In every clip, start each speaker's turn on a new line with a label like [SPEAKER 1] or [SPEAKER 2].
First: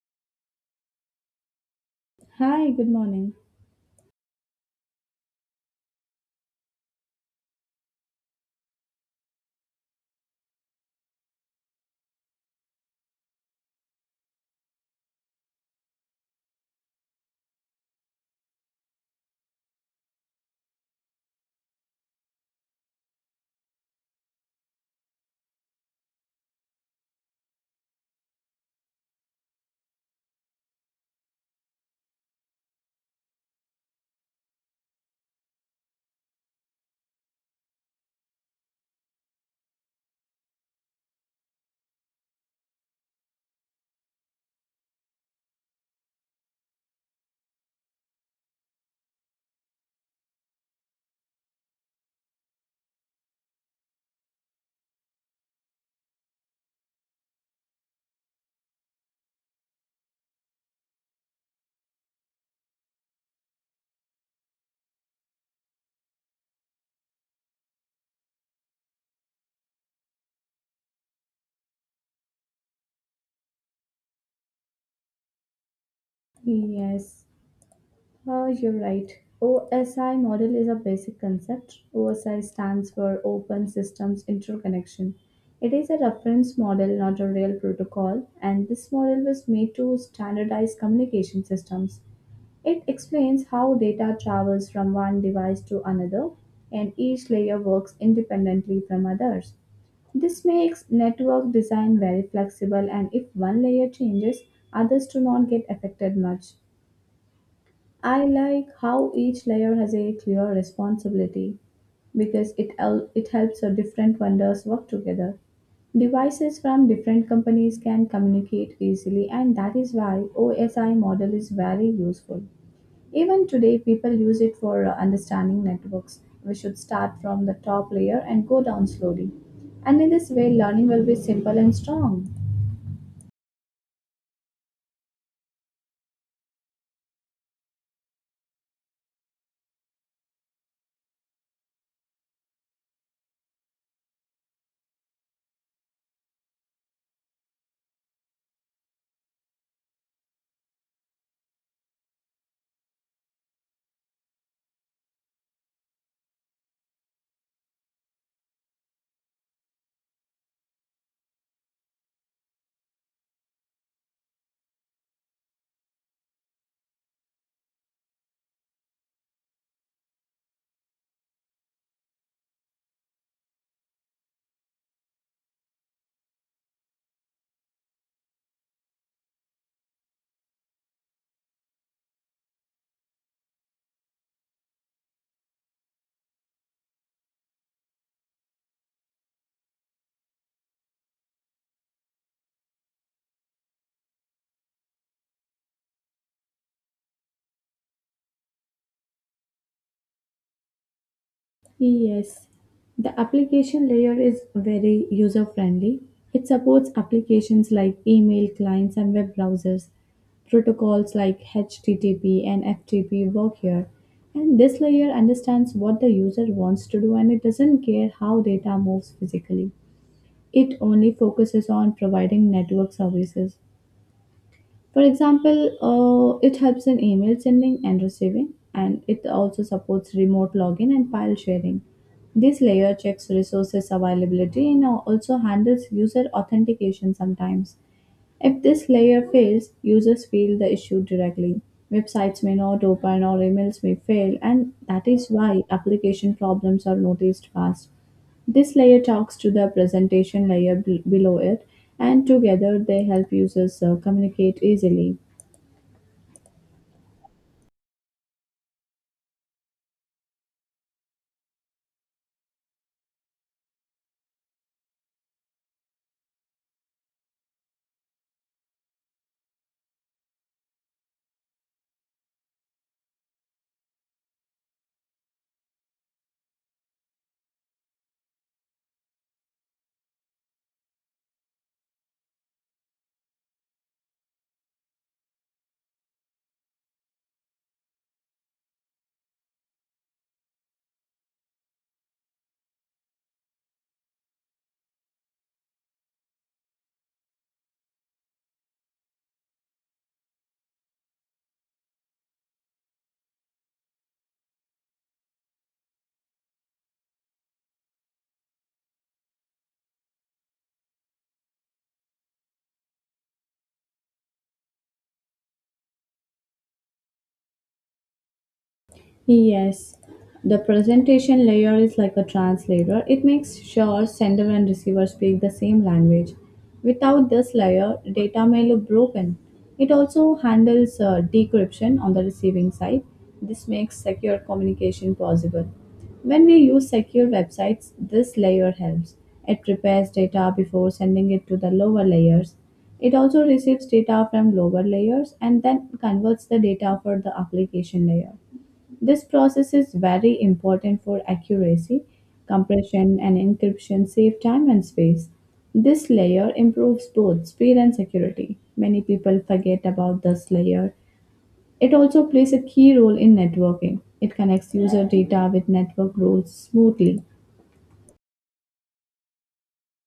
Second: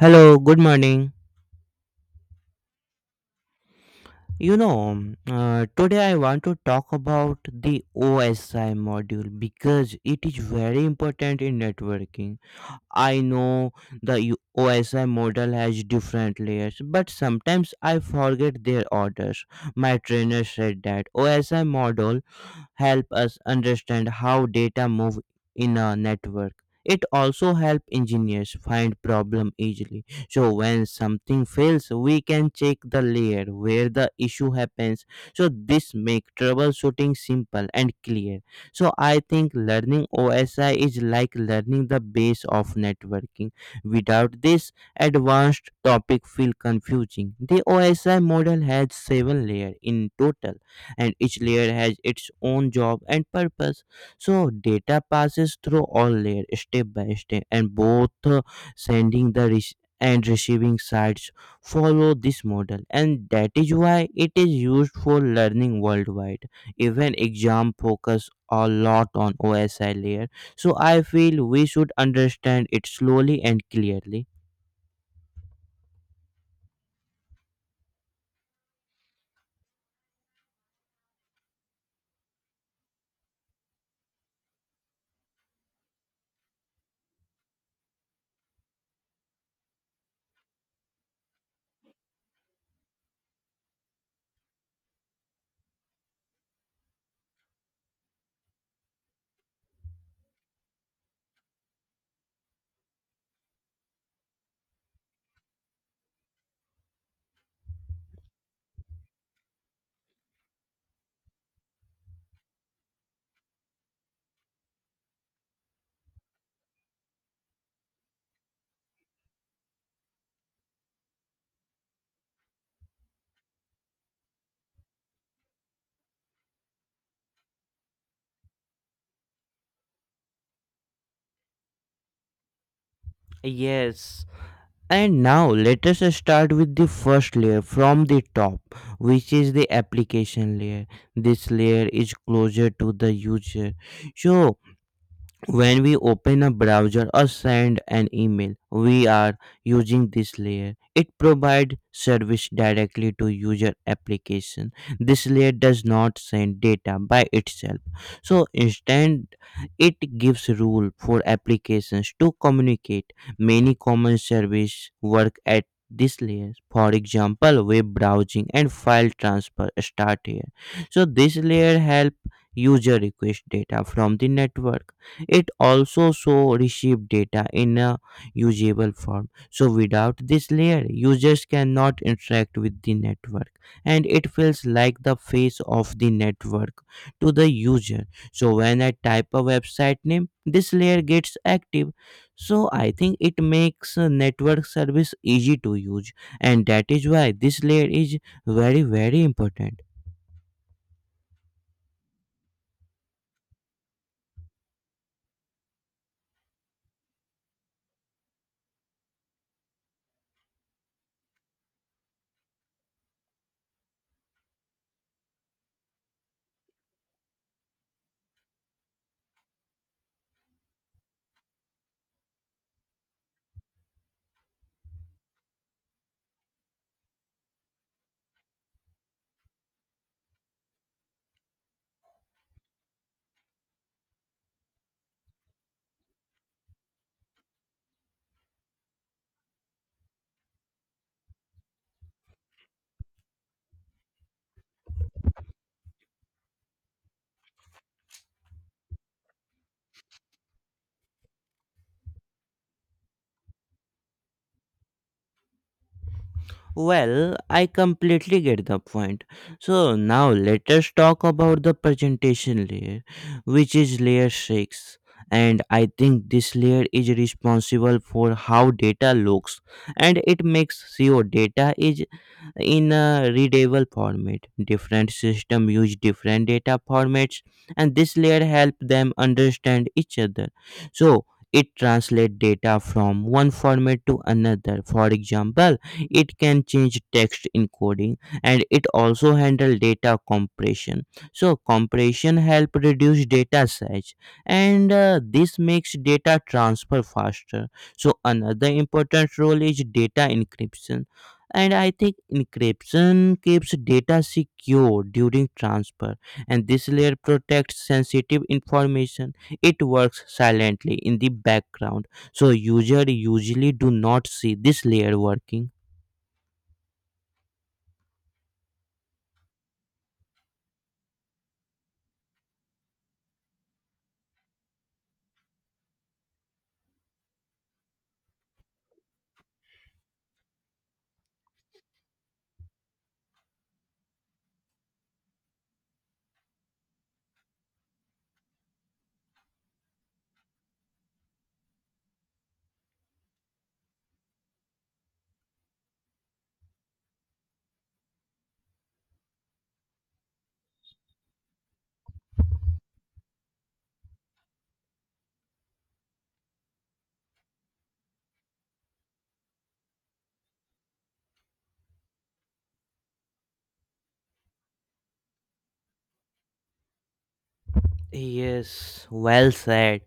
[SPEAKER 1] Hello, good morning.
[SPEAKER 2] Hi, good morning.
[SPEAKER 1] Today I want to talk about the OSI module because it is very important in networking. I know OSI model has different layers, but sometimes I forget their orders. My trainer said that OSI model help us understand how data move in a network. It also help engineers find problem easily. So when something fails, we can check the layer where the issue happens. So this make troubleshooting simple and clear. So I think learning OSI is like learning the base of networking. Without this, advanced topic feel confusing. The OSI model has 7 layer in total, and each layer has its own job and purpose. So data passes through all layer step by step, and both sending the rec- and receiving sides follow this model, and that is why it is used for learning worldwide. Even exam focus a lot on OSI layer, so I feel we should understand it slowly and clearly.
[SPEAKER 2] Yes, you're right. OSI model is a basic concept. OSI stands for Open Systems Interconnection. It is a reference model, not a real protocol, and this model was made to standardize communication systems. It explains how data travels from one device to another, and each layer works independently from others. This makes network design very flexible and if one layer changes, others do not get affected much. I like how each layer has a clear responsibility because it helps the different vendors work together. Devices from different companies can communicate easily and that is why OSI model is very useful. Even today, people use it for understanding networks. We should start from the top layer and go down slowly. And in this way, learning will be simple and strong.
[SPEAKER 1] Yes. And now let us start with the first layer from the top, which is the application layer. This layer is closer to the user. So when we open a browser or send an email, we are using this layer. It provides service directly to user application. This layer does not send data by itself. So instead, it gives rule for applications to communicate. Many common service work at this layer. For example, web browsing and file transfer start here. So this layer help user request data from the network. It also so received data in a usable form. So without this layer, users cannot interact with the network, and it feels like the face of the network to the user. So when I type a website name, this layer gets active. So I think it makes a network service easy to use, and that is why this layer is very, very important.
[SPEAKER 2] Yes, the application layer is very user friendly. It supports applications like email clients and web browsers. Protocols like HTTP and FTP work here. And this layer understands what the user wants to do and it doesn't care how data moves physically. It only focuses on providing network services. For example, it helps in email sending and receiving, and it also supports remote login and file sharing. This layer checks resources availability and also handles user authentication sometimes. If this layer fails, users feel the issue directly. Websites may not open or emails may fail, and that is why application problems are noticed fast. This layer talks to the below it, and together they help users communicate easily.
[SPEAKER 1] Well, I completely get the point. So now let us talk about the presentation layer, which is layer 6. And I think this layer is responsible for how data looks, and it makes sure data is in a readable format. Different systems use different data formats, and this layer help them understand each other. So it translates data from one format to another. For example, it can change text encoding, and it also handle data compression. So compression help reduce data size, and this makes data transfer faster. So another important role is data encryption, and I think encryption keeps data secure during transfer. And this layer protects sensitive information. It works silently in the background, so user usually do not see this layer working.
[SPEAKER 2] Yes, the presentation layer is like a translator. It makes sure sender and receiver speak the same language. Without this layer, data may look broken. It also handles decryption on the receiving side. This makes secure communication possible. When we use secure websites, this layer helps. It prepares data before sending it to the lower layers. It also receives data from lower layers and then converts the data for the application layer. This process is very important for accuracy, compression, and encryption save time and space. This layer improves both speed and security. Many people forget about this layer. It also plays a key role in networking. It connects user data with network rules smoothly.
[SPEAKER 1] Yes, well said.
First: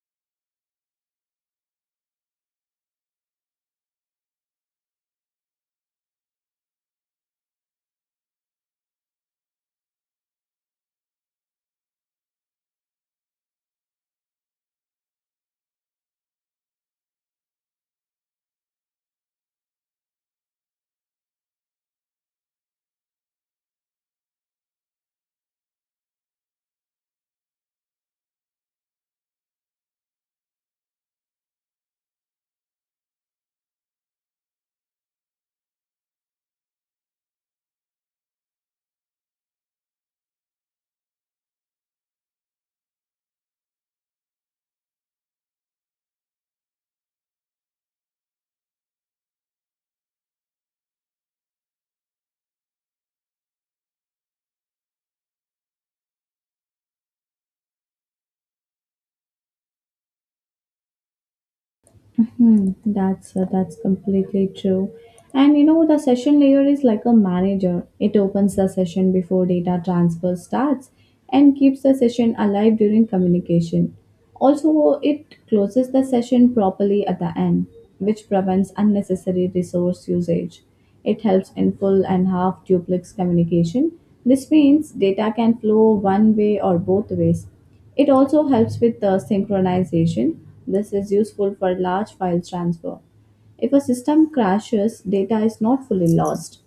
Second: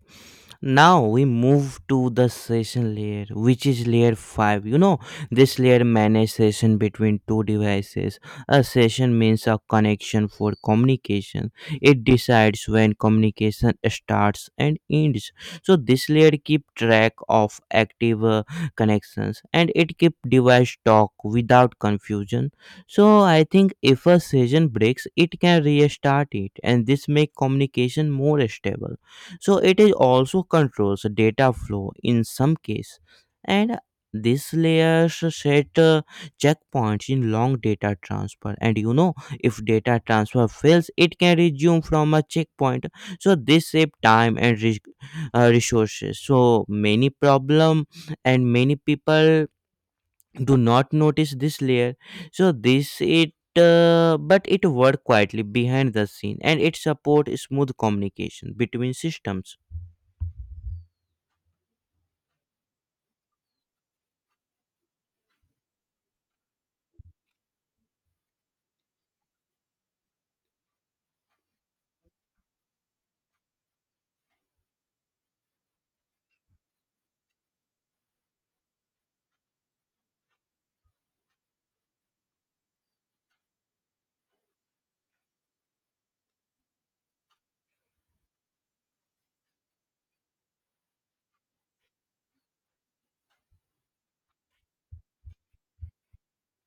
[SPEAKER 1] Now we move to the session layer, which is layer 5. You know, this layer manages session between two devices. A session means a connection for communication. It decides when communication starts and ends. So this layer keep track of active connections, and it keep device talk without confusion. So I think if a session breaks, it can restart it, and this make communication more stable. So it is also controls data flow in some case, and this layers set checkpoints in long data transfer. And you know, if data transfer fails, it can resume from a checkpoint. So this save time and resources. So many problem and many people do not notice this layer. So this it but it work quietly behind the scene, and it support smooth communication between systems.
[SPEAKER 2] Hmm, that's completely true. And you know the session layer is like a manager. It opens the session before data transfer starts and keeps the session alive during communication. Also, it closes the session properly at the end, which prevents unnecessary resource usage. It helps in full and half duplex communication. This means data can flow one way or both ways it also helps with the synchronization. This is useful for large file transfer. If a system crashes, data is not fully lost.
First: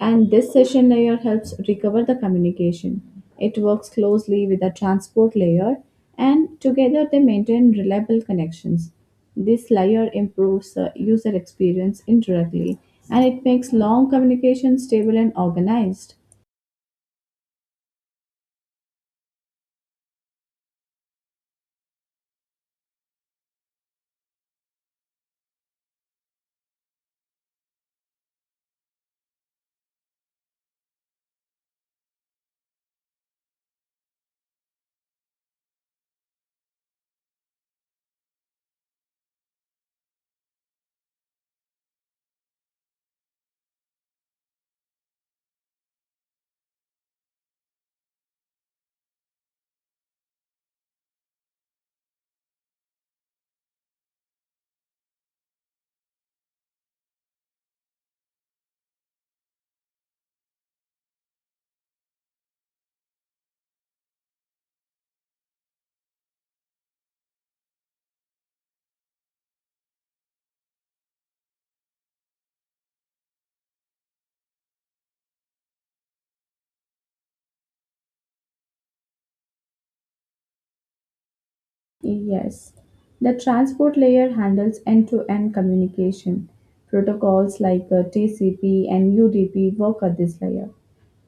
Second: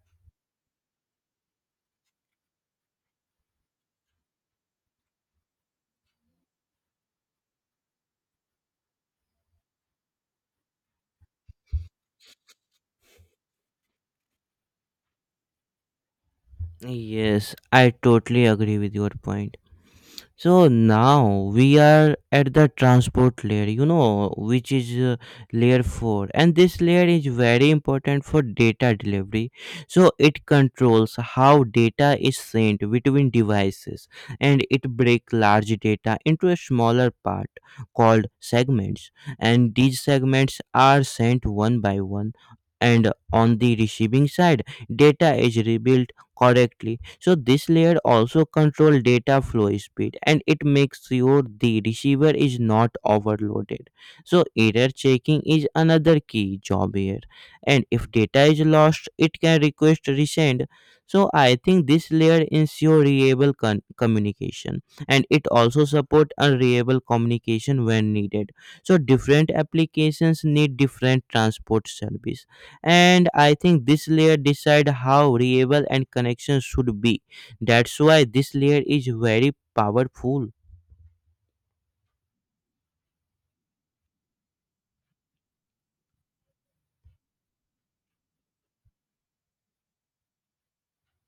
[SPEAKER 2] And this session layer helps recover the communication. It works closely with the transport layer, and together they maintain reliable connections. This layer improves the user experience indirectly, and it makes long communication stable and organized.
[SPEAKER 1] Yes, I totally agree with your point. So now we are at the transport layer, you know, which is layer 4, and this layer is very important for data delivery. So it controls how data is sent between devices, and it breaks large data into a smaller part called segments, and these segments are sent one by one. And on the receiving side, data is rebuilt correctly. So this layer also control data flow speed, and it makes sure the receiver is not overloaded. So error checking is another key job here. And if data is lost, it can request resend. So I think this layer ensure communication, and it also support unreliable communication when needed. So different applications need different transport service, and I think this layer decide how reliable and connection should be. That's why this layer is very powerful.
[SPEAKER 2] Yes. The transport layer handles end-to-end communication. Protocols like TCP and UDP work at this layer.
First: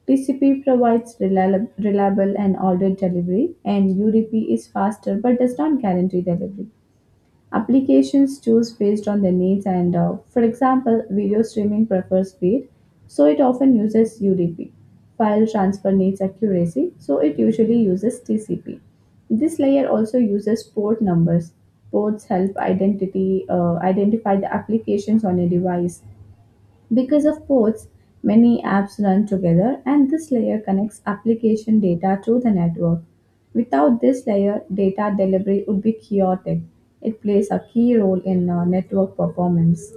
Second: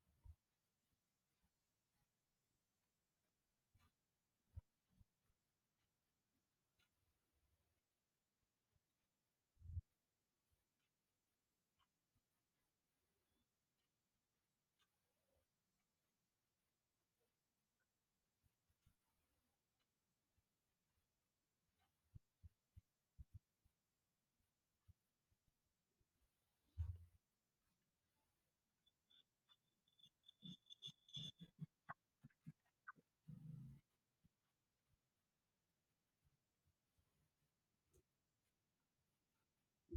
[SPEAKER 2] TCP provides reliable and ordered delivery, and UDP is faster but does not guarantee delivery. Applications choose based on their needs, and for example, video streaming prefers speed, so it often uses UDP. File transfer needs accuracy, so it usually uses TCP. This layer also uses port numbers. Ports help identity identify the applications on a device. Because of ports, many apps run together, and this layer connects application data to the network. Without this layer, data delivery would be chaotic. It plays a key role in network performance.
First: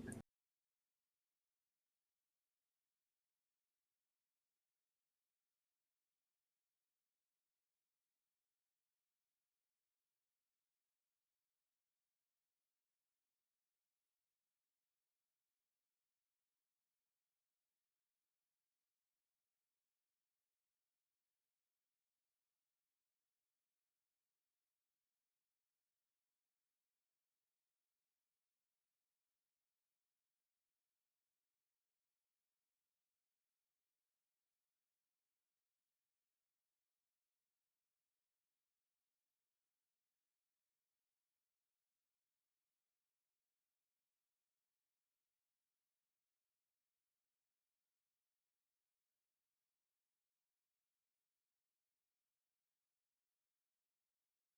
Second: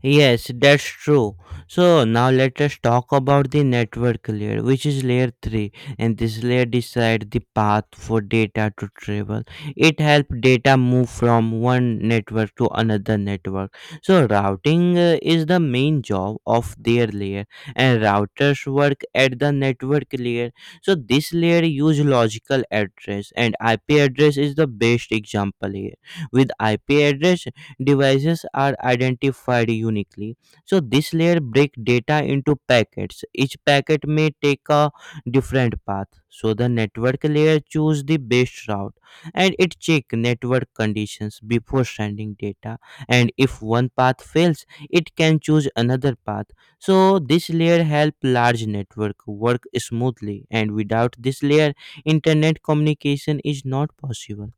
[SPEAKER 1] Yes, that's true. So now let us talk about the network layer, which is layer 3, and this layer decides the path for data to travel. It helps data move from one network to another network. So routing is the main job of their layer, and routers work at the network layer. So this layer use logical address, and IP address is the best example here. With IP address, devices are identified uniquely. So this layer break data into packets. Each packet may take a different path. So the network layer choose the best route, and it check network conditions before sending data. And if one path fails, it can choose another path. So this layer help large network work smoothly, and without this layer internet communication is not possible.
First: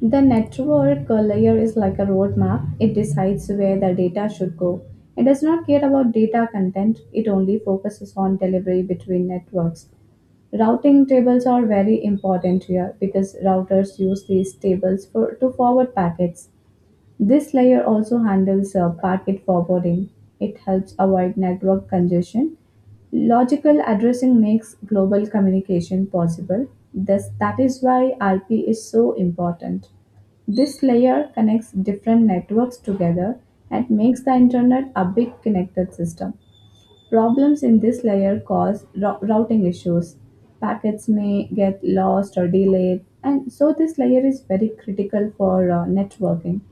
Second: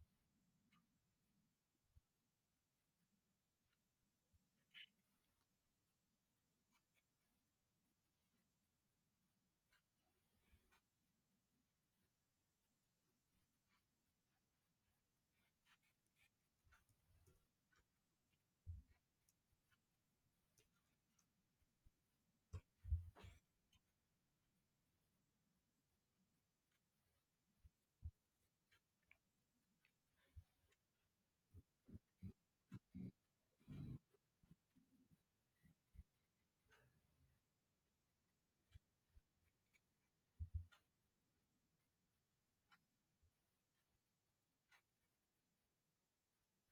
[SPEAKER 2] The network layer is like a roadmap, it decides where the data should go. It does not care about data content, it only focuses on delivery between networks. Routing tables are very important here because routers use these tables for, to forward packets. This layer also handles packet forwarding. It helps avoid network congestion. Logical addressing makes global communication possible. Thus, that is why IP is so important. This layer connects different networks together and makes the internet a big connected system. Problems in this layer cause routing issues. Packets may get lost or delayed, and so this layer is very critical for networking.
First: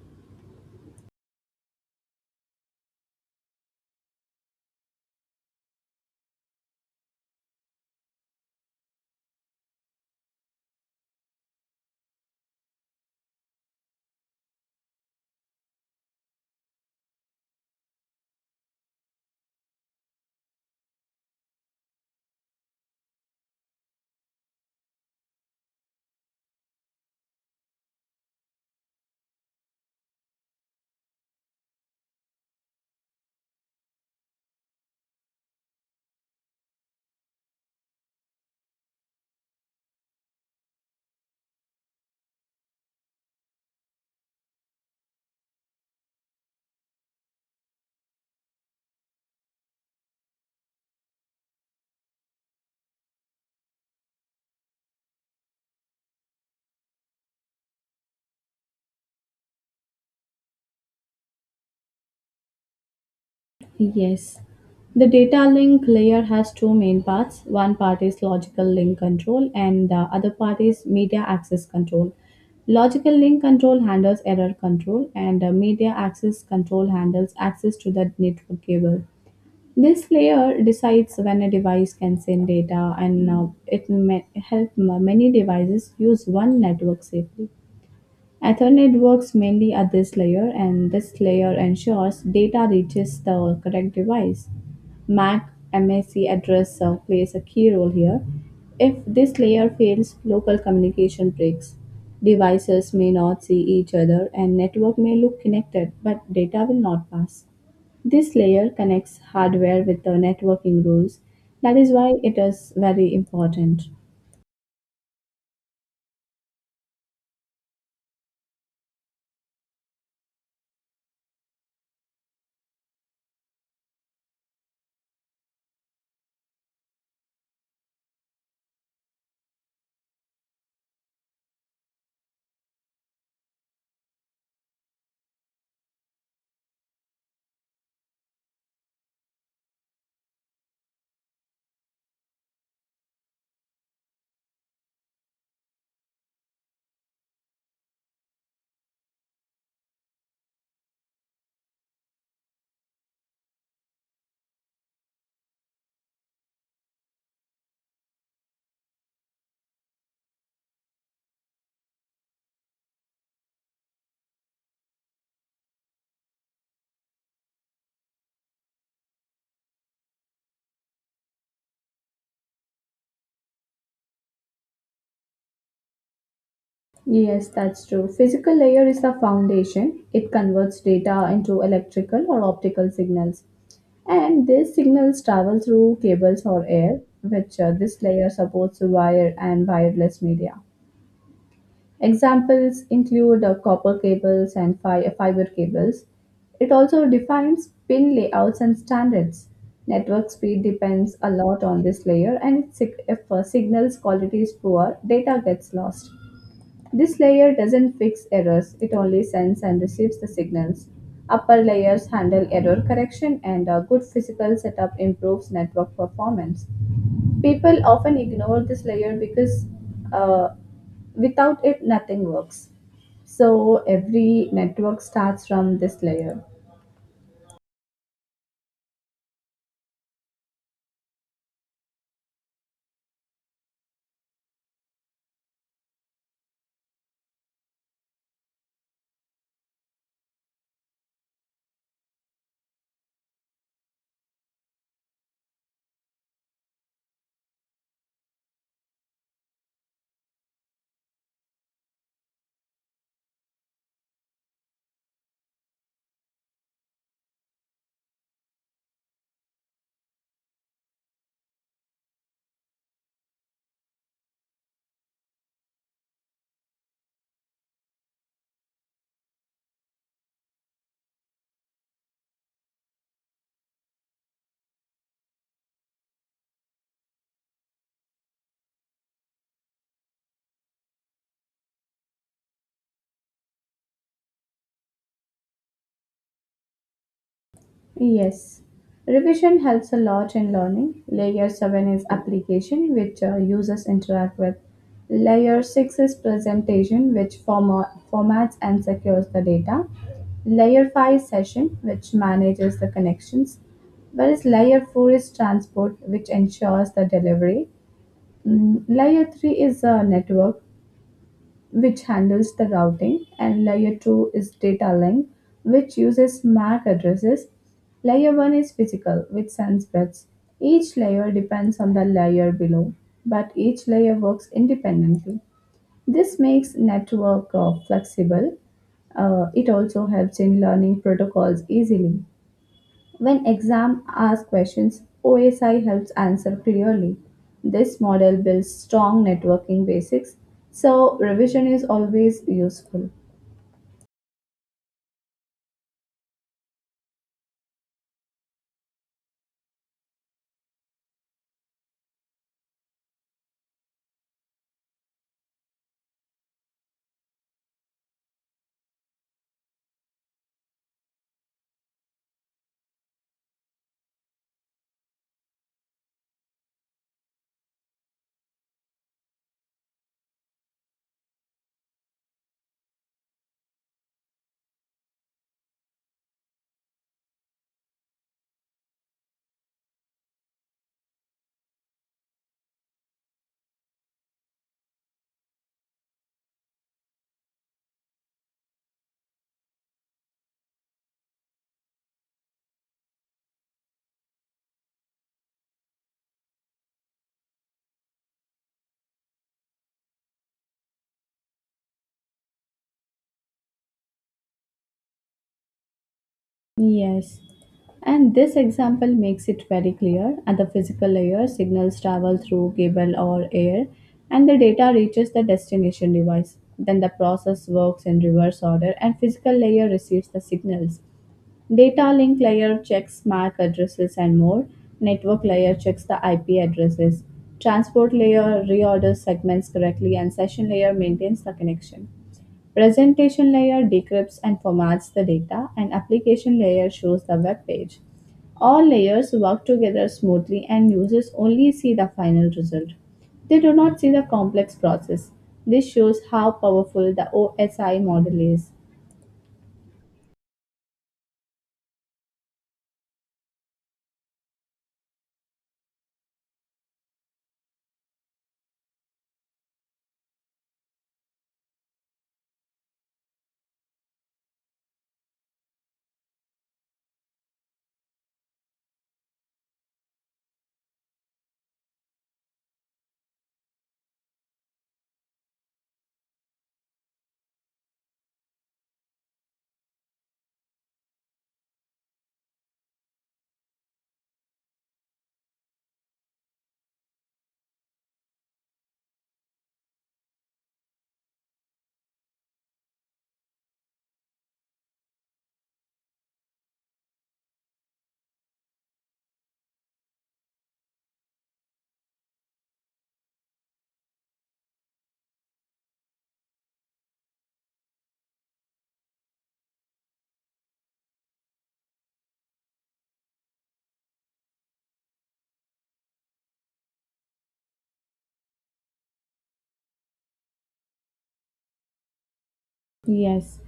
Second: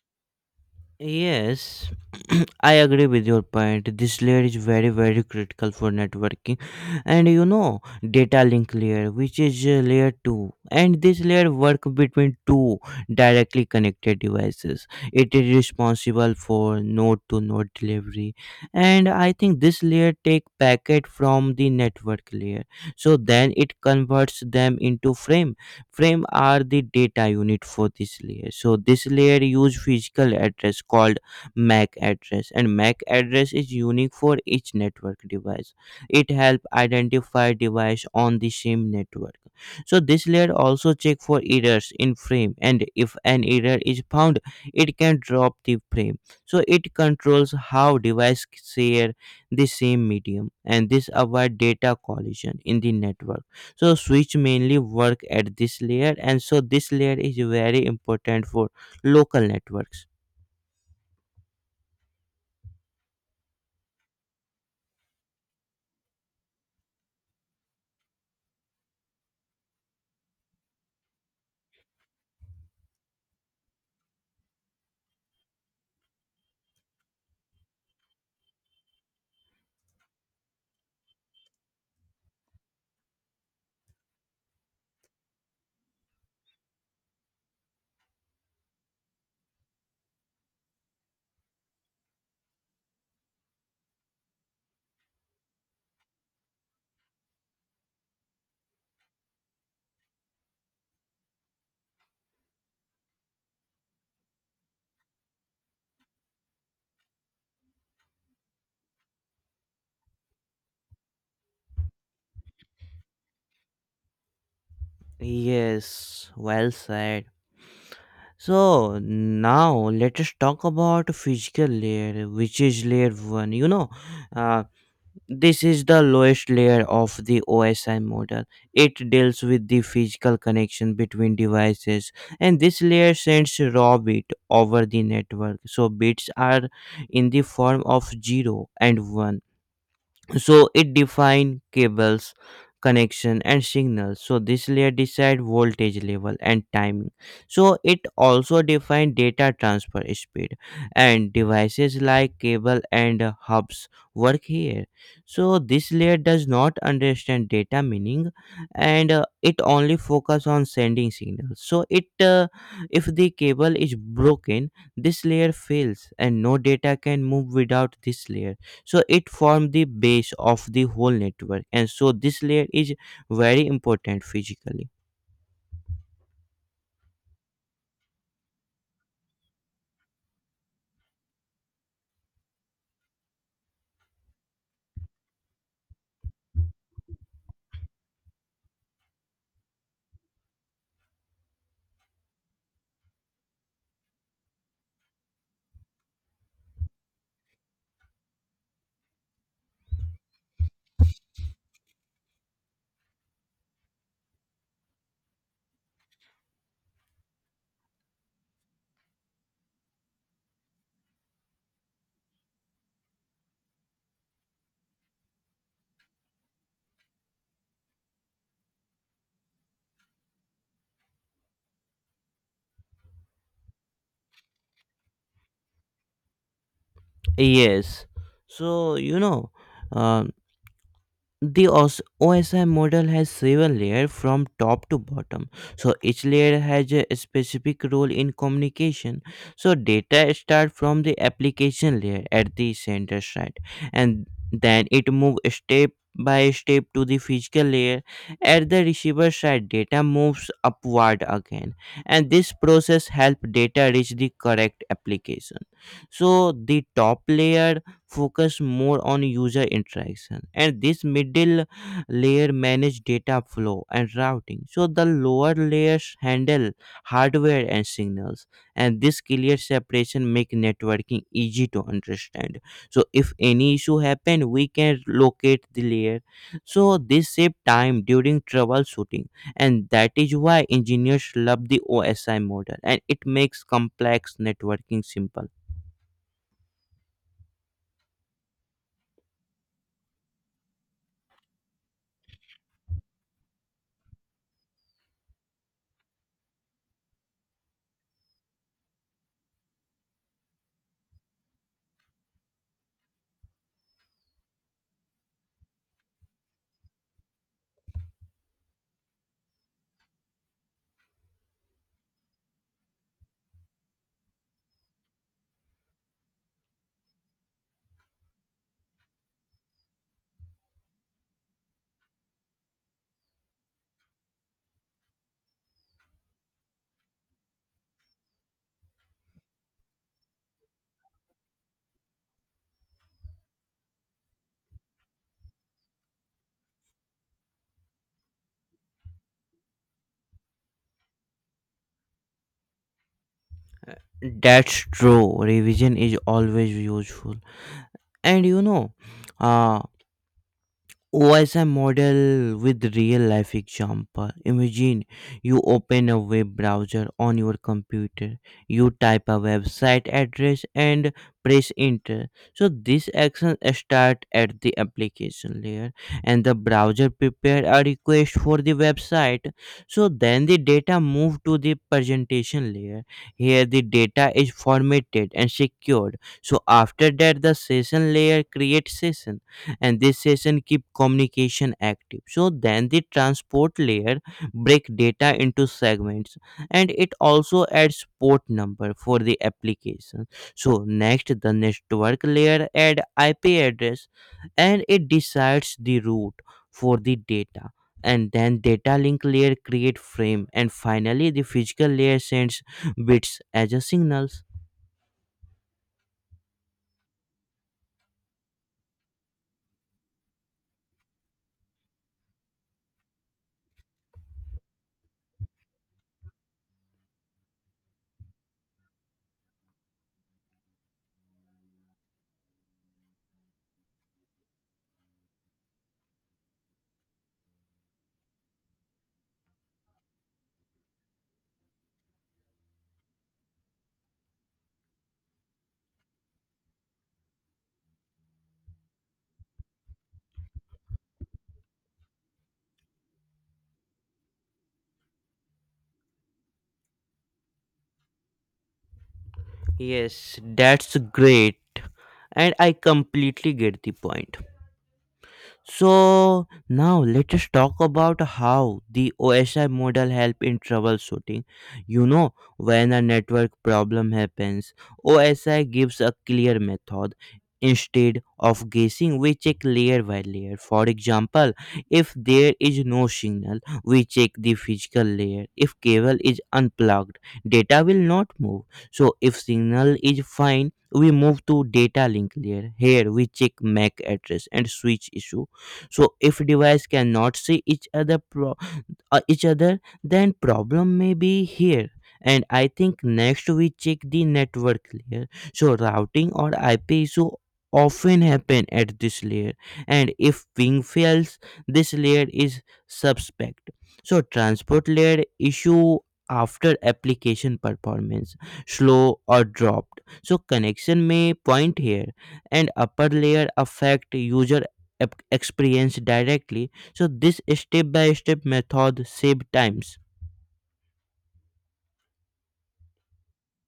[SPEAKER 1] Yes, I agree with your point. This layer is very, very critical for networking, and you know, data link layer, which is layer two, and this layer work between two directly connected devices. It is responsible for node-to-node delivery, and I think this layer take packet from the network layer, so then it converts them into frame. Frame are the data unit for this layer. So this layer use physical address called MAC address, and MAC address is unique for each network device. It help identify device on the same network. So this layer also check for errors in frame, and if an error is found, it can drop the frame. So it controls how device share the same medium, and this avoid data collision in the network. So switch mainly work at this layer, and so this layer is very important for local networks.
[SPEAKER 2] Yes. The data link layer has two main parts. One part is logical link control, and the other part is media access control. Logical link control handles error control, and media access control handles access to the network cable. This layer decides when a device can send data, and it may help ma- many devices use one network safely. Ethernet works mainly at this layer, and this layer ensures data reaches the correct device. MAC address plays a key role here. If this layer fails, local communication breaks. Devices may not see each other, and network may look connected, but data will not pass. This layer connects hardware with the networking rules. That is why it is very important.
[SPEAKER 1] Yes, well said. So now let us talk about physical layer, which is layer 1. You know, uh, this is the lowest layer of the OSI model. It deals with the physical connection between devices, and this layer sends raw bit over the network. So bits are in the form of 0 and 1. So it define cables connection and signals. So this layer decide voltage level and timing. So it also define data transfer speed, and devices like cable and hubs work here. So this layer does not understand data meaning, and it only focus on sending signals. So it if the cable is broken, this layer fails, and no data can move without this layer. So it forms the base of the whole network, and so this layer is very important physically.
[SPEAKER 2] Yes, that's true. Physical layer is the foundation. It converts data into electrical or optical signals. And these signals travel through cables or air, which this layer supports wire and wireless media. Examples include copper cables and fiber cables. It also defines pin layouts and standards. Network speed depends a lot on this layer, and if signals quality is poor, data gets lost. This layer doesn't fix errors, it only sends and receives the signals. Upper layers handle error correction, and a good physical setup improves network performance. People often ignore this layer because uh, without it, nothing works. So, every network starts from this layer.
[SPEAKER 1] Yes. So you know, uh, The OS OSI model has 7 layers from top to bottom. So each layer has a specific role in communication. So data start from the application layer at the center side, and then it move step by step to the physical layer. At the receiver side, data moves upward again, and this process help data reach the correct application. So the top layer focus more on user interaction, and this middle layer manage data flow and routing. So the lower layers handle hardware and signals, and this clear separation make networking easy to understand. So if any issue happen, we can locate the layer. So this save time during troubleshooting, and that is why engineers love the OSI model, and it makes complex networking simple.
[SPEAKER 2] Yes, revision helps a lot in learning. Layer 7 is application, which users interact with. Layer 6 is presentation, which formats and secures the data. Layer 5 is session, which manages the connections. Whereas layer 4 is transport, which ensures the delivery. Mm, layer 3 is a network, which handles the routing, and layer 2 is data link, which uses MAC addresses. Layer 1 is physical, which sends bits. Each layer depends on the layer below, but each layer works independently. This makes network flexible. It also helps in learning protocols easily. When exam ask questions, OSI helps answer clearly. This model builds strong networking basics, so revision is always useful.
[SPEAKER 1] That's true. Revision is always useful. And you know, uh, was a model with real life example. Imagine you open a web browser on your computer, you type a website address and press enter. So this action start at the application layer, and the browser prepare a request for the website. So then the data move to the presentation layer. Here the data is formatted and secured. So after that, the session layer create session, and this session keep communication active. So then the transport layer break data into segments, and it also adds port number for the application. So next the network layer add IP address, and it decides the route for the data. And then data link layer create frame, and finally the physical layer sends bits as a signals.
[SPEAKER 2] Yes. And this example makes it very clear at the physical layer, signals travel through cable or air, and the data reaches the destination device. Then the process works in reverse order, and physical layer receives the signals. Data link layer checks MAC addresses and more. Network layer checks the IP addresses. Transport layer reorders segments correctly, and session layer maintains the connection. Presentation layer decrypts and formats the data, and application layer shows the web page. All layers work together smoothly, and users only see the final result. They do not see the complex process. This shows how powerful the OSI model is.
[SPEAKER 1] Yes, that's great, and I completely get the point. So now let us talk about how the OSI model help in troubleshooting. You know, when a network problem happens, OSI gives a clear method. Instead of guessing, we check layer by layer. For example, if there is no signal, we check the physical layer. If cable is unplugged, data will not move. So if signal is fine, we move to data link layer. Here we check MAC address and switch issue. So if device cannot see each other, then problem may be here. And I think next we check the network layer. So routing or IP issue often happen at this layer, and if ping fails this layer is suspect. So transport layer issue, after application performance slow or dropped, so connection may point here. And upper layer affect user experience directly. So this step by step method save times.
[SPEAKER 2] Yes,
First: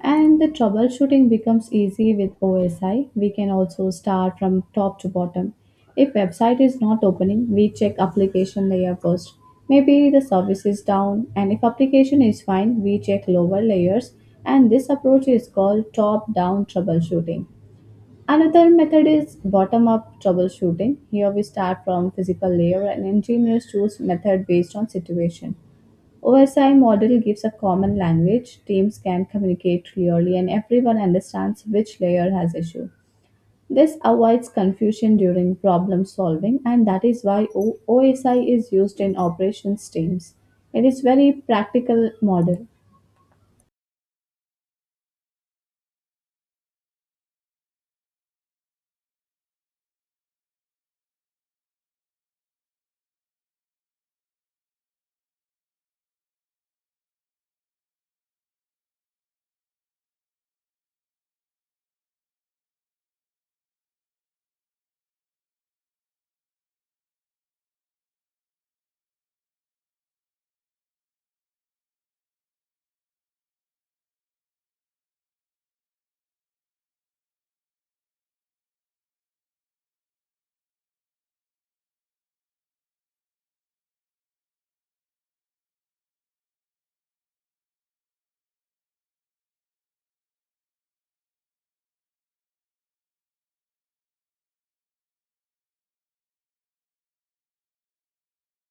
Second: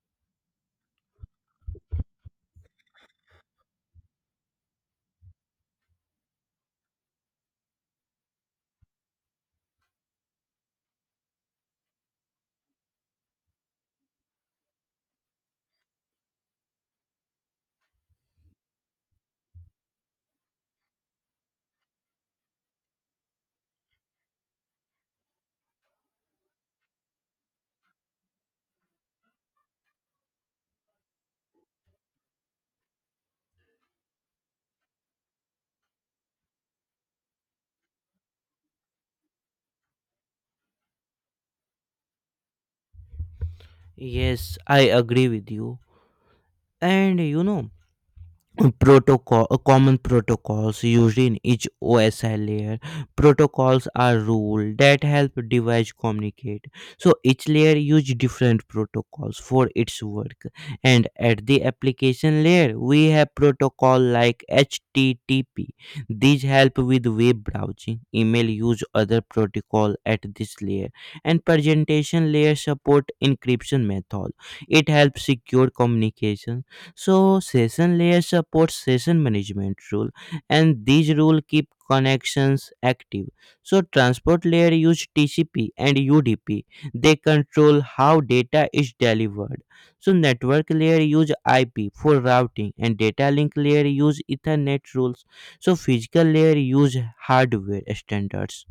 [SPEAKER 2] and the troubleshooting becomes easy with OSI. We can also start from top to bottom. If website is not opening, we check application layer first. Maybe the service is down, and if application is fine, we check lower layers. And this approach is called top-down troubleshooting. Another method is bottom up troubleshooting. Here we start from physical layer and engineers choose method based on situation. OSI model gives a common language, teams can communicate clearly and everyone understands which layer has issue. This avoids confusion during problem solving and that is why OSI is used in operations teams. It is very practical model.
[SPEAKER 1] Yes, I agree with you. And you know, Protocol, common protocols used in each OSI layer. Protocols are rule that help device communicate, so each layer use different protocols for its work. And at the application layer we have protocol like http. These help with web browsing, email use other protocol at this layer. And presentation layer support encryption method, it helps secure communication. So session layer supports session management rule, and these rule keep connections active. So transport layer use TCP and UDP. They control how data is delivered. So network layer use IP for routing and data link layer use ethernet rules. So physical layer use hardware standards.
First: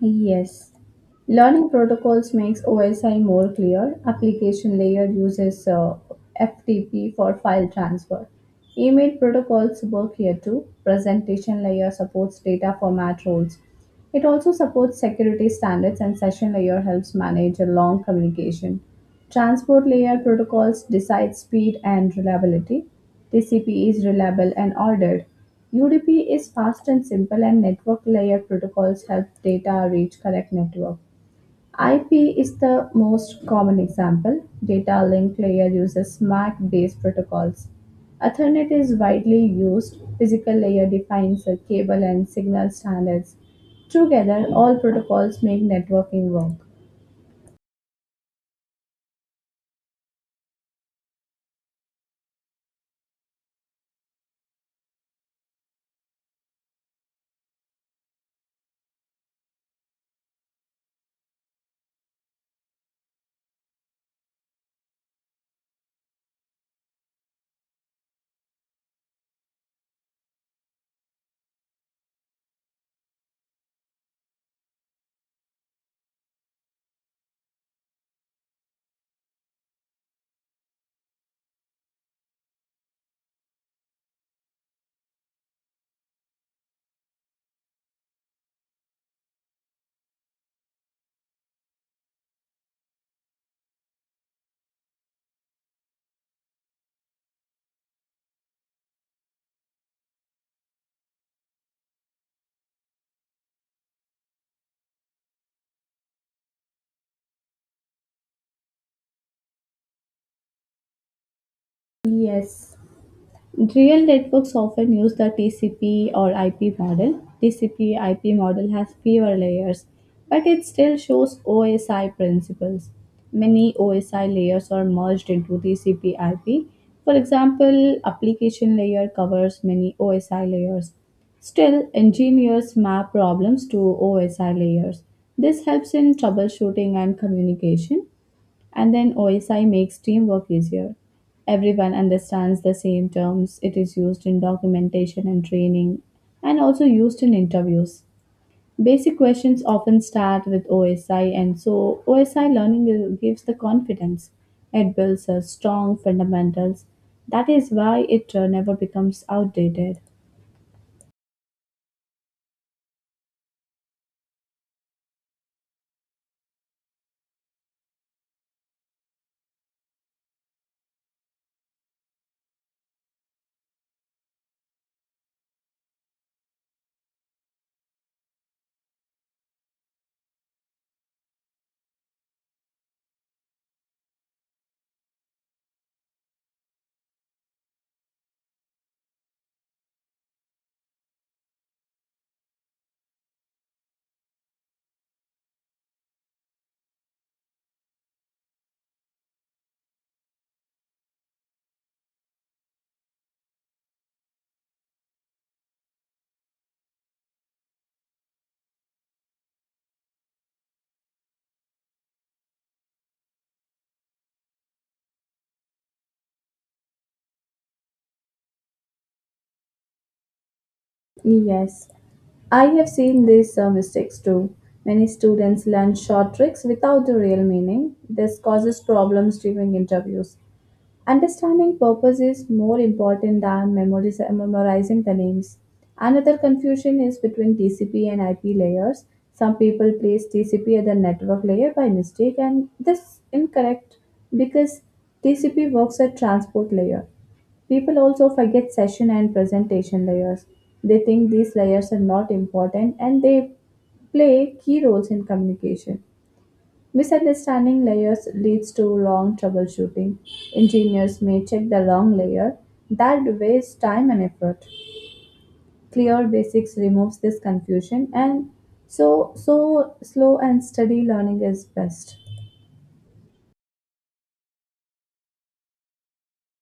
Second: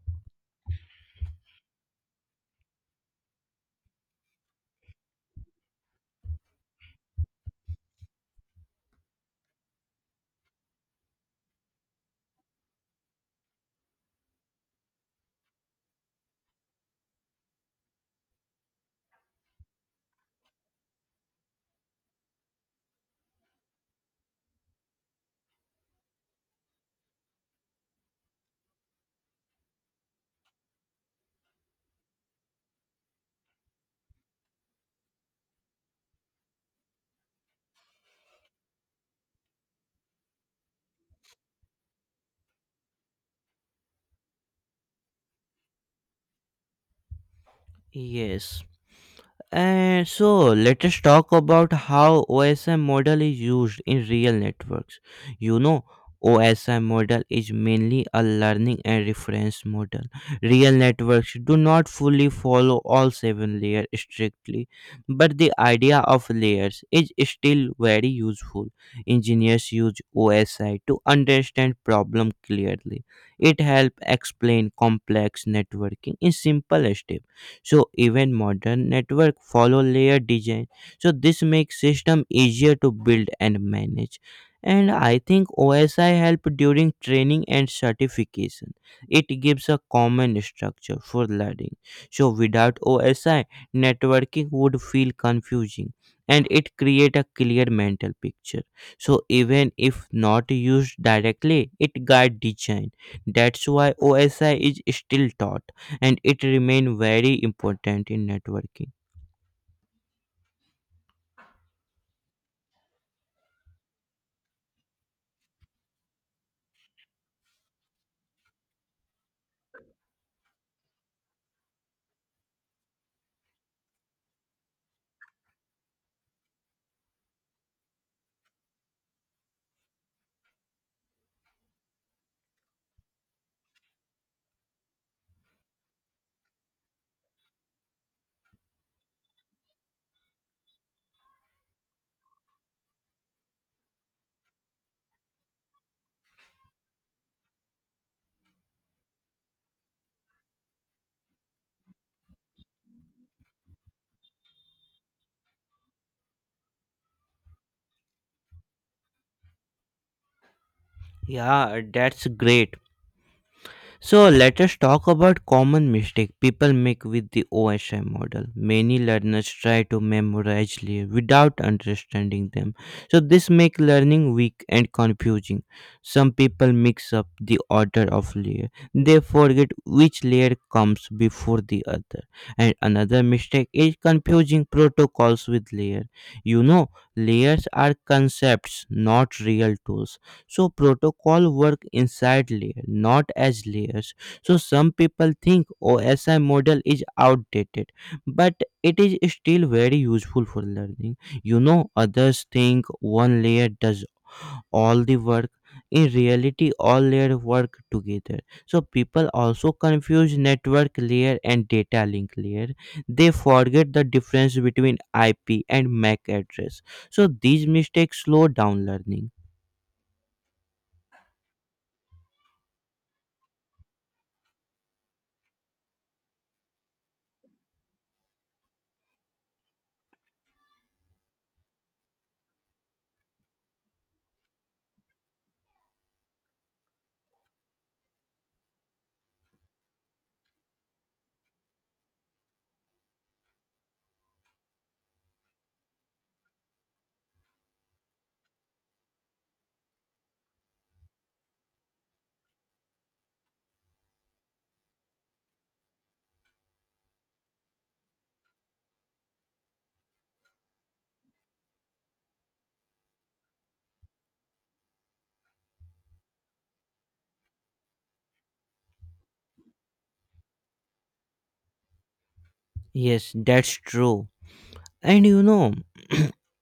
[SPEAKER 2] Yes. Learning protocols makes OSI more clear. Application layer uses FTP for file transfer. Email protocols work here too. Presentation layer supports data format roles. It also supports security standards and session layer helps manage a long communication. Transport layer protocols decide speed and reliability. TCP is reliable and ordered. UDP is fast and simple, and network layer protocols help data reach correct network. IP is the most common example. Data link layer uses MAC based protocols. Ethernet is widely used. Physical layer defines a cable and signal standards. Together, all protocols make networking work.
[SPEAKER 1] Yes. And so let us talk about how OSI model is used in real networks. You know, OSI model is mainly a learning and reference model. Real networks do not fully follow all seven layers strictly, but the idea of layers is still very useful. Engineers use OSI to understand problem clearly. It helps explain complex networking in simple steps. So even modern network follow layer design, so this makes system easier to build and manage. And I think OSI help during training and certification, it gives a common structure for learning. So without OSI, networking would feel confusing, and it create a clear mental picture. So even if not used directly, it guide design. That's why OSI is still taught, and it remain very important in networking.
[SPEAKER 2] Yes. Real networks often use the TCP or IP model. TCP IP model has fewer layers, but it still shows OSI principles. Many OSI layers are merged into TCP IP. For example, application layer covers many OSI layers. Still, engineers map problems to OSI layers. This helps in troubleshooting and communication. And then OSI makes teamwork easier. Everyone understands the same terms. It is used in documentation and training and also used in interviews. Basic questions often start with OSI, and so gives the confidence. It builds a strong fundamentals. That is why it never becomes outdated.
[SPEAKER 1] Yeah, that's great. So let us talk about common mistake people make with the OSI model. Many learners try to without understanding them. So this make learning weak and confusing. Some people mix up the order of layer. They forget which layer comes before the other. And another mistake is confusing protocols with layer. You know, Layers are concepts, not real tools, so protocol work inside layer, not as layers. So some people think OSI model is outdated, but it is still very useful for learning. You know, others think one layer does all the work. In reality, all layers work together. So people also confuse network layer and data link layer. They forget the difference between IP and MAC address. So these mistakes slow down learning.
[SPEAKER 2] Yes, I have seen these mistakes too. Many students learn short tricks without the real meaning. This causes problems during interviews. Understanding purpose is more important than memorizing the names. Another confusion is between TCP and IP layers. Some people place TCP at the network layer by mistake, and this is incorrect because TCP works at transport layer. People also forget session and presentation layers. They think these layers are not important and they play key roles in communication. Misunderstanding layers leads to long troubleshooting. Engineers may check the wrong layer. That wastes time and effort. Clear basics removes this confusion, and so slow and steady learning is best.
[SPEAKER 1] Yes, that's true. And you know,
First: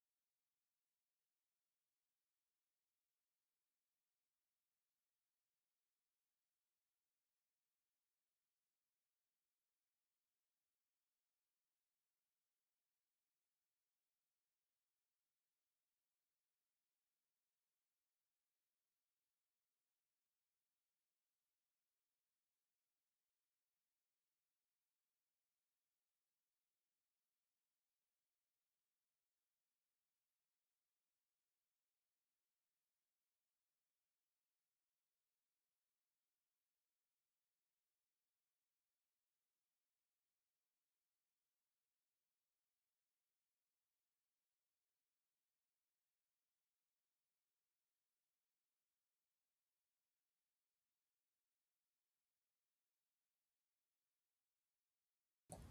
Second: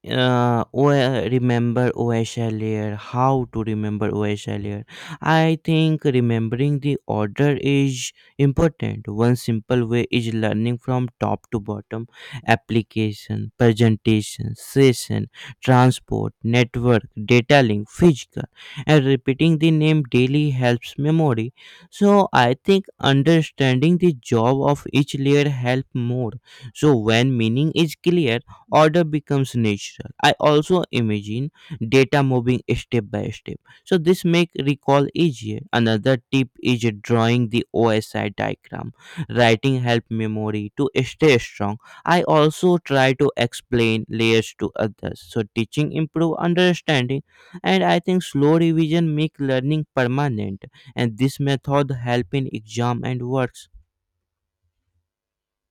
[SPEAKER 1] Remember OSL layer, how to remember OSL layer. I think remembering the order is important. One simple way is learning from top to bottom: application, presentation, session, transport, network, data link, physical, and repeating the name daily helps memory. So I think understanding the job of each layer help more. So when meaning is clear, order becomes natural. I also imagine data moving step by step. So this make recall easier. Another tip is drawing the OSI diagram. Writing help memory to stay strong. I also try to explain layers to others. So teaching improve understanding, and I think slow revision make learning permanent, and this method help in exam and works.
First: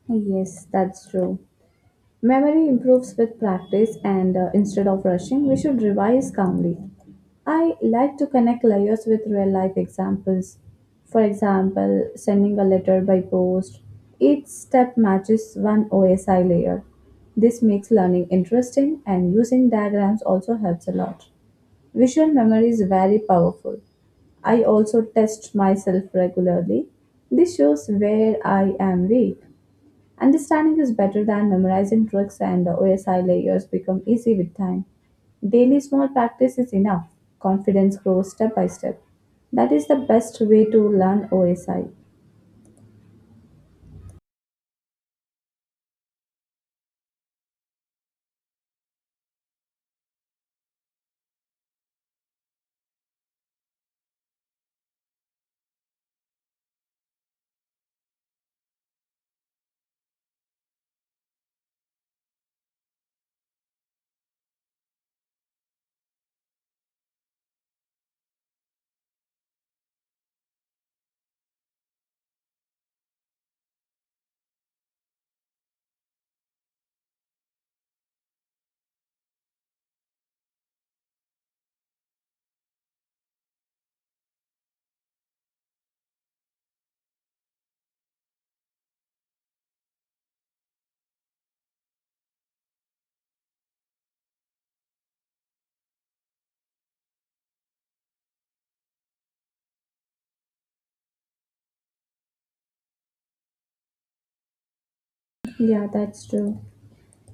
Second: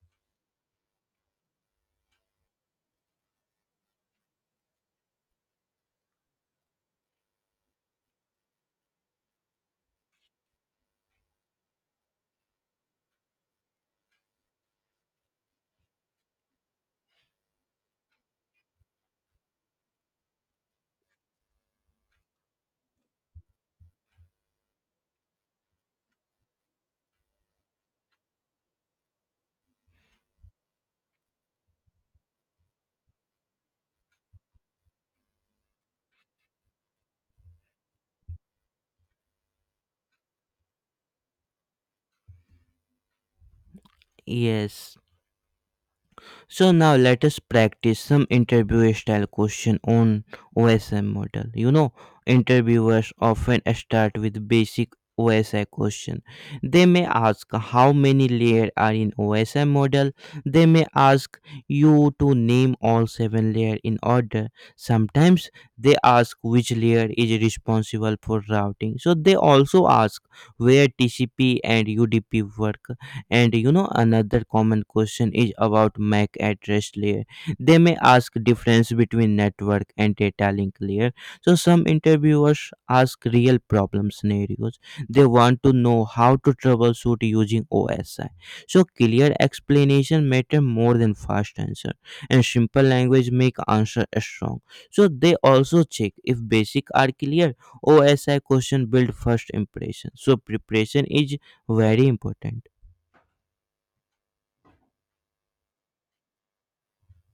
[SPEAKER 2] Yes, that's true. Memory improves with practice, and instead of rushing, we should revise calmly. I like to connect layers with real life examples. For example, sending a letter by post. Each step matches one OSI layer. This makes learning interesting, and using diagrams also helps a lot. Visual memory is very powerful. I also test myself regularly. This shows where I am weak. Understanding is better than memorizing tricks, and OSI layers become easy with time. Daily small practice is enough. Confidence grows step by step. That is the best way to learn OSI.
[SPEAKER 1] Yes. So now let us practice some interview style question on OSI model. Interviewers often start with basic OSI question. They may ask how many layers are in OSI model. They may ask you to name all seven layers in order. Sometimes they ask which layer is responsible for routing. So they also ask where TCP and UDP work. Another common question is about MAC address layer. They may ask difference between network and data link layer. So some interviewers ask real problem scenarios. They want to know how to troubleshoot using OSI. So clear explanation matter more than fast answer, and simple language make answer strong. So they also check if basic are clear. OSI question build first impression. So preparation is very important.
[SPEAKER 2] Yeah, that's true.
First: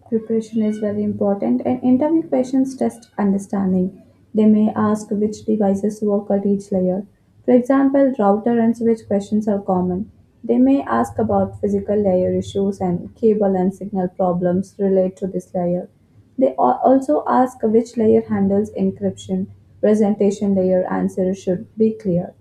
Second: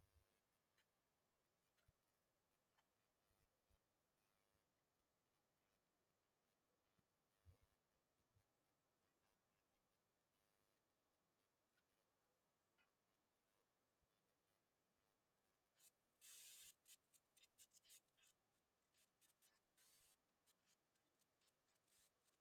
[SPEAKER 2] Preparation is very important, and interview questions test understanding. They may ask which devices work at each layer. For example, router and switch questions are common. They may ask about physical layer issues, and cable and signal problems relate to this layer. They also ask which layer handles encryption. Presentation layer answers should be clear.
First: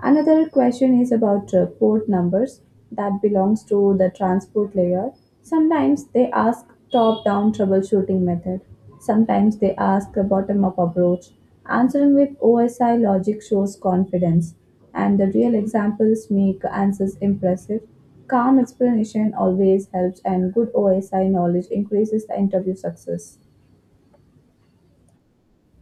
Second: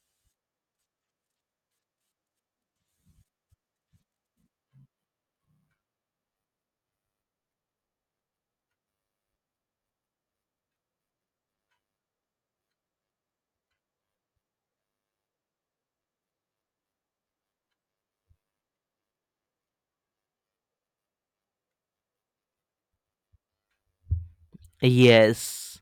[SPEAKER 2] Another question is about port numbers that belongs to the transport layer. Sometimes they ask top-down troubleshooting method. Sometimes they ask a bottom-up approach. Answering with OSI logic shows confidence, and the real examples make answers impressive. Calm explanation always helps, and good OSI knowledge increases the interview success.
[SPEAKER 1] Yes.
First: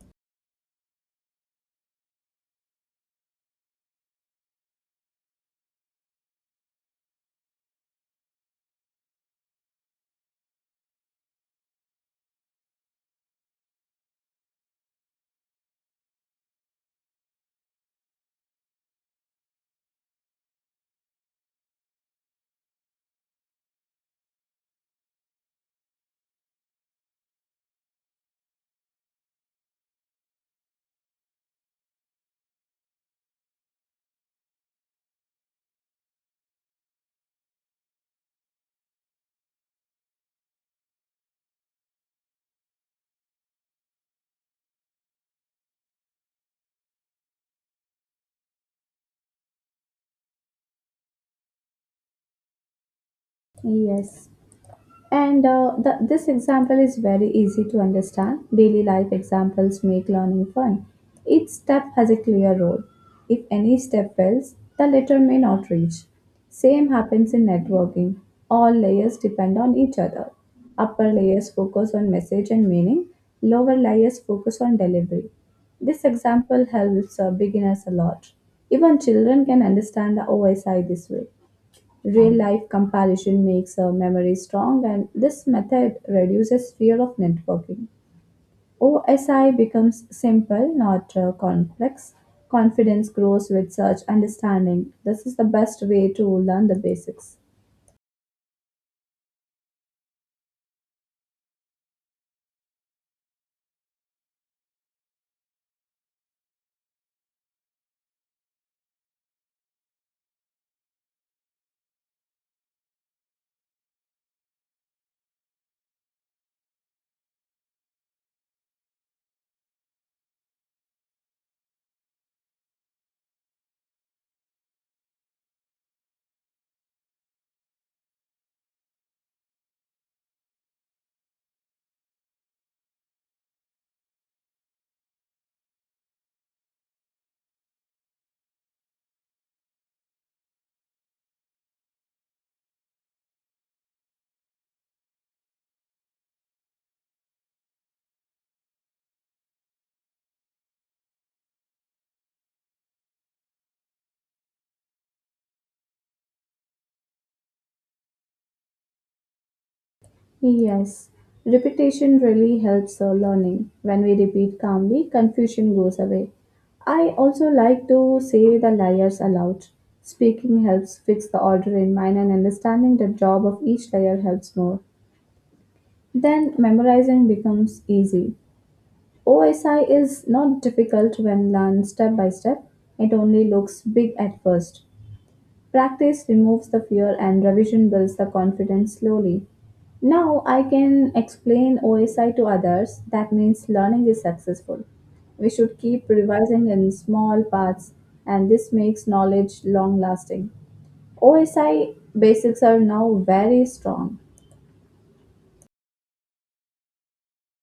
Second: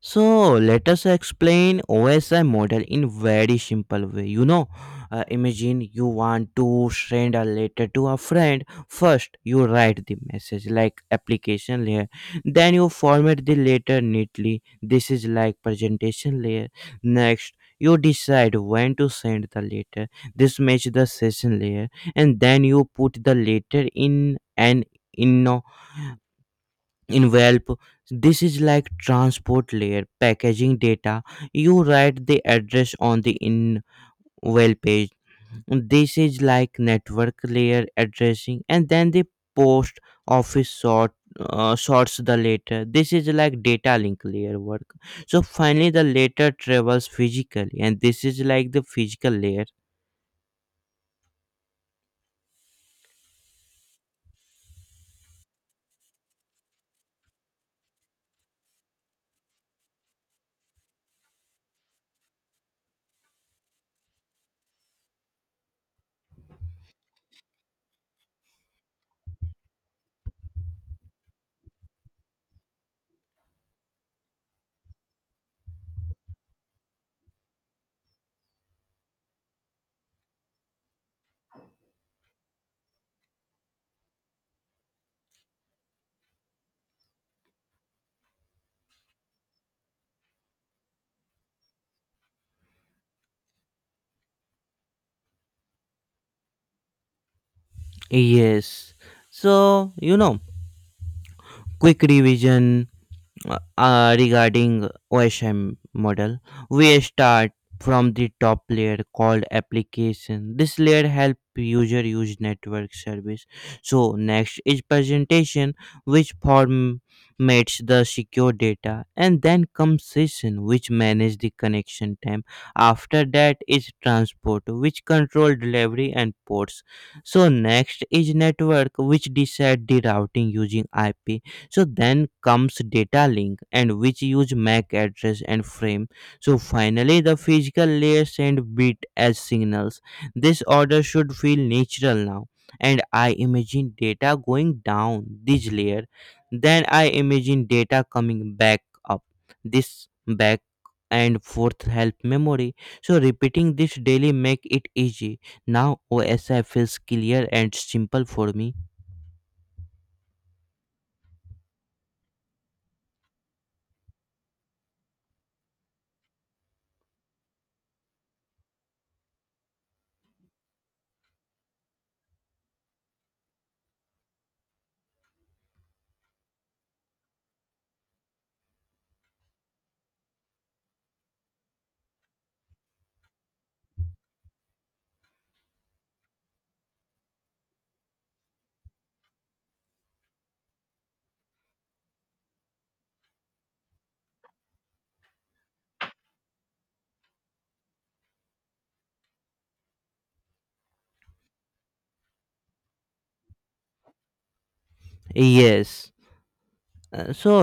[SPEAKER 1] So let us explain OSI model in very simple way. Imagine you want to send a letter to a friend. First, you write the message like application layer. Then you format the letter neatly. This is like presentation layer. Next, you decide when to send the letter. This match the session layer. And then you put the letter in an inno envelope. This is like transport layer packaging data. You write the address on the invalid page. This is like network layer addressing. And then the post office sort sorts the letter. This is like data link layer work. So finally the letter travels physically, and this is like the physical layer.
[SPEAKER 2] Yes. And this example is very easy to understand. Daily life examples make learning fun. Each step has a clear role. If any step fails, the letter may not reach. Same happens in networking. All layers depend on each other. Upper layers focus on message and meaning, lower layers focus on delivery. This example helps beginners a lot. Even children can understand the OSI this way. Real life comparison makes a memory strong, and this method reduces fear of networking. OSI becomes simple, not complex. Confidence grows with such understanding. This is the best way to learn the basics.
[SPEAKER 1] Yes. so you know quick revision. Regarding OSM model, we start from the top layer called application. This layer help user use network service. So next is presentation, which formats the secure data, and then comes session, which manage the connection time. After that is transport, which control delivery and ports. So next is network, which decide the routing using IP. So then comes data link, and which use MAC address and frame. So finally the physical layer send bit as signals. This order should feel natural now, and I imagine data going down this layer, then I imagine data coming back up. This back and forth help memory. So repeating this daily make it easy. Now OSI feels clear and simple for me.
[SPEAKER 2] Yes, repetition really helps our learning. When we repeat calmly, confusion goes away. I also like to say the layers aloud. Speaking helps fix the order in mind, and understanding the job of each layer helps more. Then memorizing becomes easy. OSI is not difficult when learned step by step, it only looks big at first. Practice removes the fear, and revision builds the confidence slowly. Now I can explain OSI to others. That means learning is successful. We should keep revising in small parts, and this makes knowledge long lasting. OSI basics are now very strong.
[SPEAKER 1] Yes. So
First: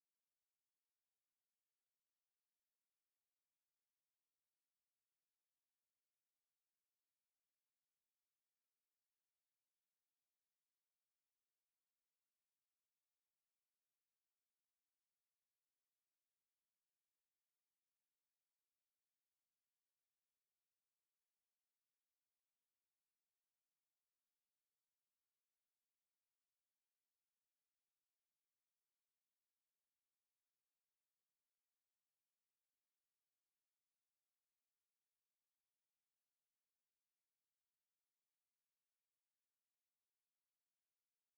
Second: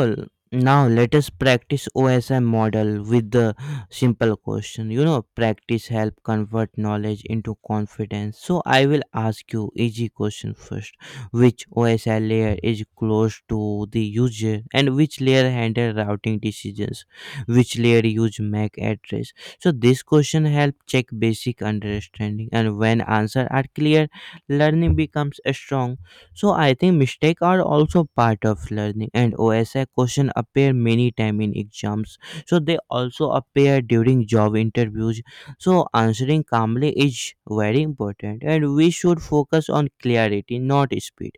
[SPEAKER 1] now let us practice OSM model with the simple question. Practice help convert knowledge into confidence. So I will ask you easy question first. Which OSI layer is close to the user, and which layer handle routing decisions? Which layer use MAC address? So this question help check basic understanding, and when answer are clear, learning becomes strong. So I think mistakes are also part of learning, and OSI question appear many time in exams. So they also appear during job interviews. So answering calmly is very important, and we should focus on clarity, not speed.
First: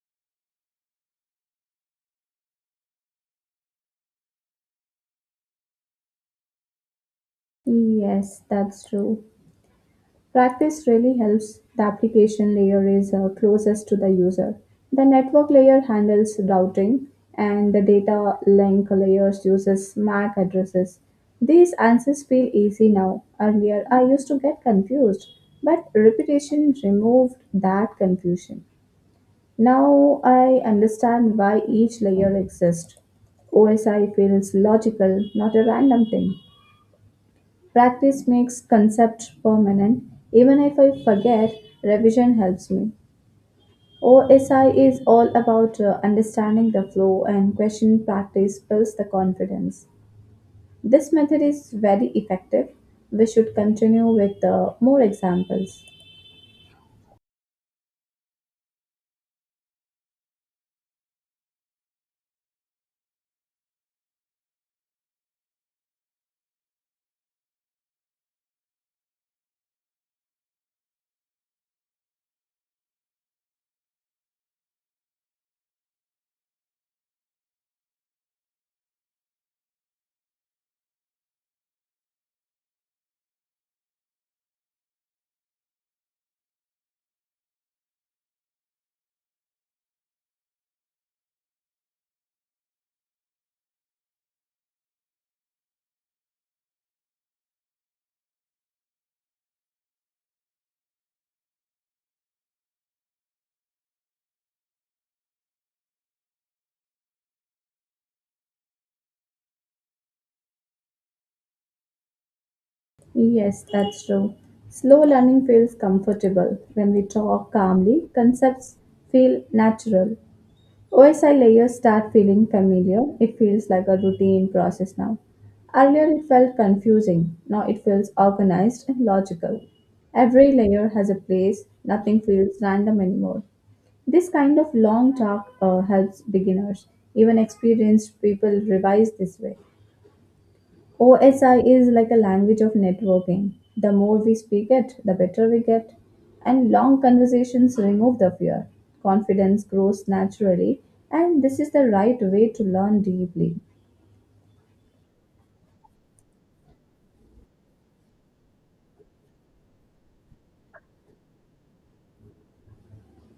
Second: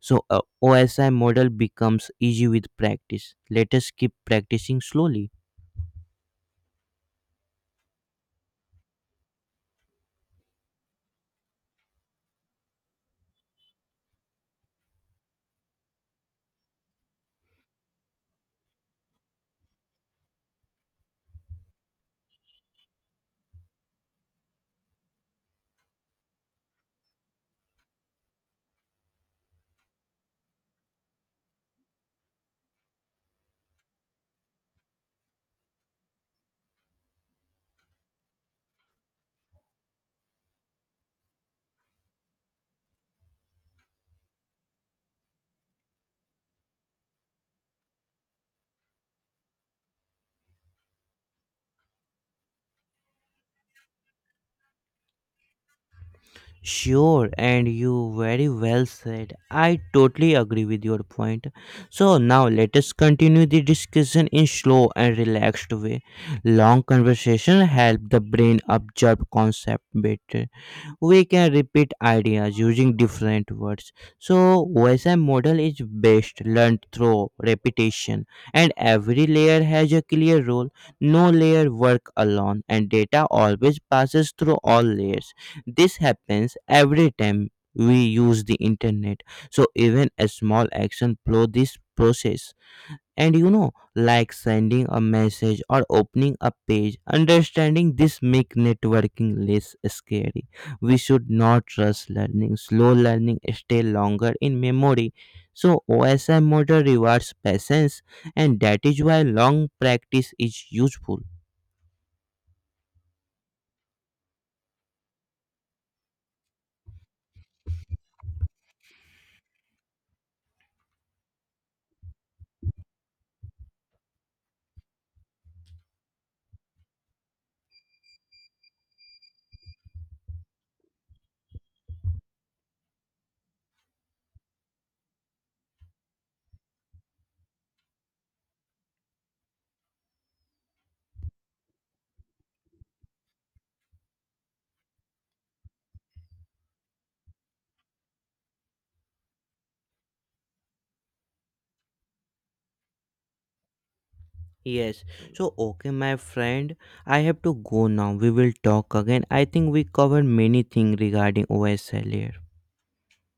[SPEAKER 1] So a OSI model becomes easy with practice. Let us keep practicing slowly.
[SPEAKER 2] Yes, that's true. Practice really helps. The application layer is closest to the user. The network layer handles routing, and the data link layers uses MAC addresses. These answers feel easy now. Earlier, I used to get confused, but repetition removed that confusion. Now I understand why each layer exists. OSI feels logical, not a random thing. Practice makes concepts permanent. Even if I forget, revision helps me. OSI is all about understanding the flow, and question practice builds the confidence. This method is very effective. We should continue with more examples.
[SPEAKER 1] Sure, and you very well said. I totally agree with your point. So now let us continue the discussion in slow and relaxed way. Long conversation help the brain absorb concept better, we can repeat ideas using different words. So, OSM model is best learned through repetition, and every layer has a clear role. No layer work alone, and data always passes through all layers. This happens every time we use the internet. So, even a small action follow this process, and like sending a message or opening a page, understanding this make networking less scary. We should not rush learning, slow learning stay longer in memory. So OSM model rewards patience, and that is why long practice is useful.
[SPEAKER 2] Yes, that's true. Slow learning feels comfortable. When we talk calmly, concepts feel natural. OSI layers start feeling familiar. It feels like a routine process now. Earlier it felt confusing. Now it feels organized and logical. Every layer has a place. Nothing feels random anymore. This kind of long talk helps beginners. Even experienced people revise this way. OSI is like a language of networking. The more we speak it, the better we get. And long conversations remove the fear. Confidence grows naturally, and this is the right way to learn deeply.
[SPEAKER 1] Yes. So okay my friend, I have to go now, we will talk again. I think we covered many things regarding OSL here.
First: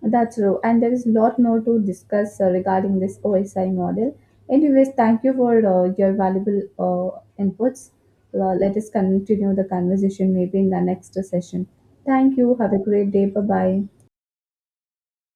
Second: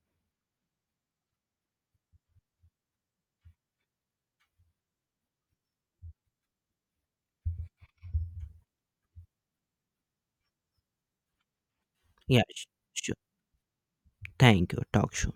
[SPEAKER 2] That's true, and there is a lot more to discuss regarding this OSI model. Anyways, thank you for your valuable inputs. Let us continue the conversation maybe in the next session. Thank
[SPEAKER 1] yeah
[SPEAKER 2] you.
[SPEAKER 1] sh-
[SPEAKER 2] Have a great
[SPEAKER 1] sure,
[SPEAKER 2] day. Bye bye.
[SPEAKER 1] thank you, talk soon.